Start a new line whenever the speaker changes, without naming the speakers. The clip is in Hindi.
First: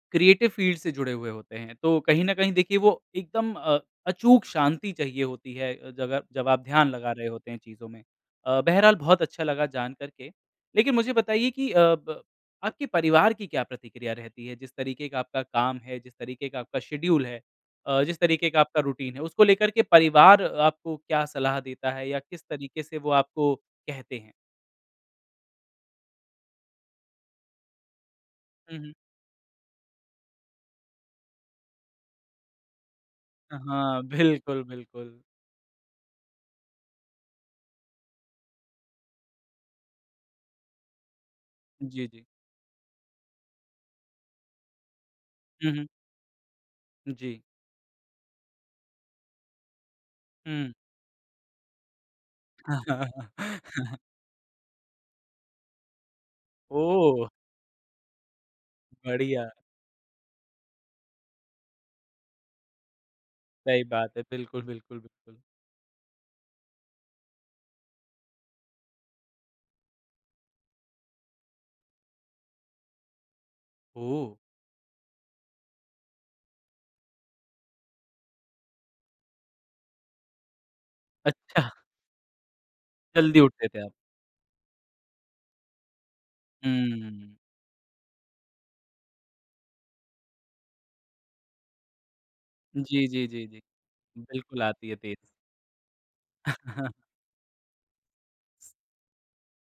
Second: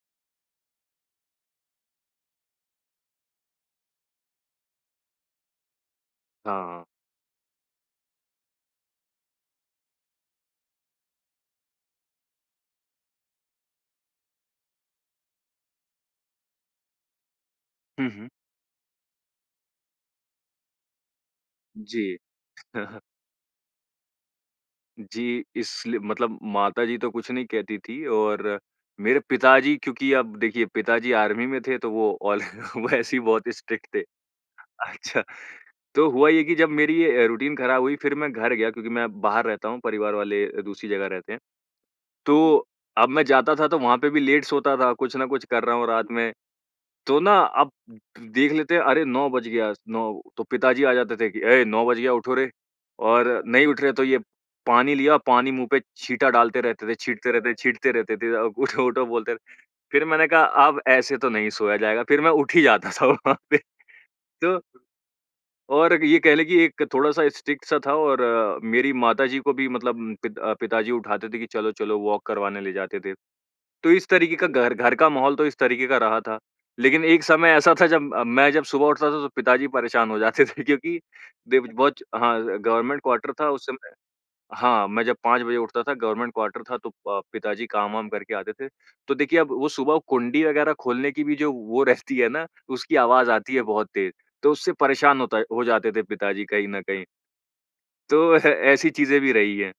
क्रिएटिव फ़ील्ड से जुड़े हुए होते हैं, तो कहीं न कहीं देखिए वो एकदम अ, अचूक शांति चाहिए होती है अ, जगह जब आप
हाँ, हाँ।
ध्यान लगा रहे होते हैं चीज़ों में। अ, बहरहाल बहुत अच्छा लगा जान कर के, लेकिन मुझे बताइए कि अ, प आपके परिवार की क्या प्रतिक्रिया रहती है? जिस तरीके का आपका काम है, जिस तरीके का आपका शेड्यूल है अ,
हुँ,
जिस
हुँ।
तरीके का आपका रूटीन है, उसको लेकर के परिवार आपको क्या सलाह देता है
जी।
या किस तरीके से वो आपको कहते हैं?
जी, इसलिए मतलब माताजी तो कुछ नहीं कहती थी और
हुँ, हुँ।
मेरे पिताजी क्योंकि अब देखिए पिताजी आर्मी में थे तो वो ऑल वो ऐसे ही बहुत
अ,
स्ट्रिक्ट थे।
हाँ, बिल्कुल, बिल्कुल।
अच्छा, तो हुआ ये कि जब मेरी अ, रूटीन ख़राब हुई फिर मैं घर गया, क्योंकि मैं बाहर रहता हूँ परिवार वाले दूसरी जगह रहते हैं,
जी, जी।
तो अब मैं जाता था तो वहाँ पे भी लेट सोता था, कुछ न कुछ कर
हुँ,
रहा हूँ
हुँ।
रात में, तो ना,
जी।
अब देख लेते हैं अरे! 9 बज गया 9 तो
हुँ।
पिताजी आ जाते थे कि, "ऐ 9 बज गया उठो रे।" और नहीं उठ रहे तो ये पानी लिया पानी मुँह पे छींटा डालते रहते थे,
ओह!
छींटते रहते छींटते रहते थे अ, उठो-उठो बोलते।
बढ़िया।
फिर मैंने कहा अब ऐसे तो नहीं सोया जाएगा फिर मैं उठ ही जाता था वहाँ पे।
सही बात है।
तो
बिल्कुल, बिल्कुल, बिल्कुल।
और ये कह लें कि एक थोड़ा-सा स्ट्रिक्ट सा था और मेरी माताजी को भी मतलब उम, पित अ, पिताजी उठाते थे कि चलो-चलो वॉक करवाने ले जाते थे। तो इस तरीके
ओह!
का घर, घर का माहौल तो इस तरीके का रहा था लेकिन एक समय ऐसा था जब अ, मैं जब सुबह उठता था तो पिताजी परेशान हो जाते थे क्योंकि देव
अच्छा।
बहुत हाँ, गवर्नमेंट क्वार्टर
जल्दी
था उस
उठते थे आप।
समय। हाँ, मैं जब 5 बजे उठता था गवर्नमेंट क्वार्टर था, तो प
हुँ।
पिताजी काम-वाम करके आते थे, तो देखिए अब वो सुबह कुंडी वग़ैरह खोलने की भी जो वो रहती है ना, उसकी
जी, जी,
आवाज़
जी,
आती
जी।
है बहुत तेज़, तो
बिल्कुल
उससे
आती है तेज़।
परेशान होता हो जाते थे पिताजी कहीं न कहीं। तो ह ऐसी चीज़ें भी रही हैं।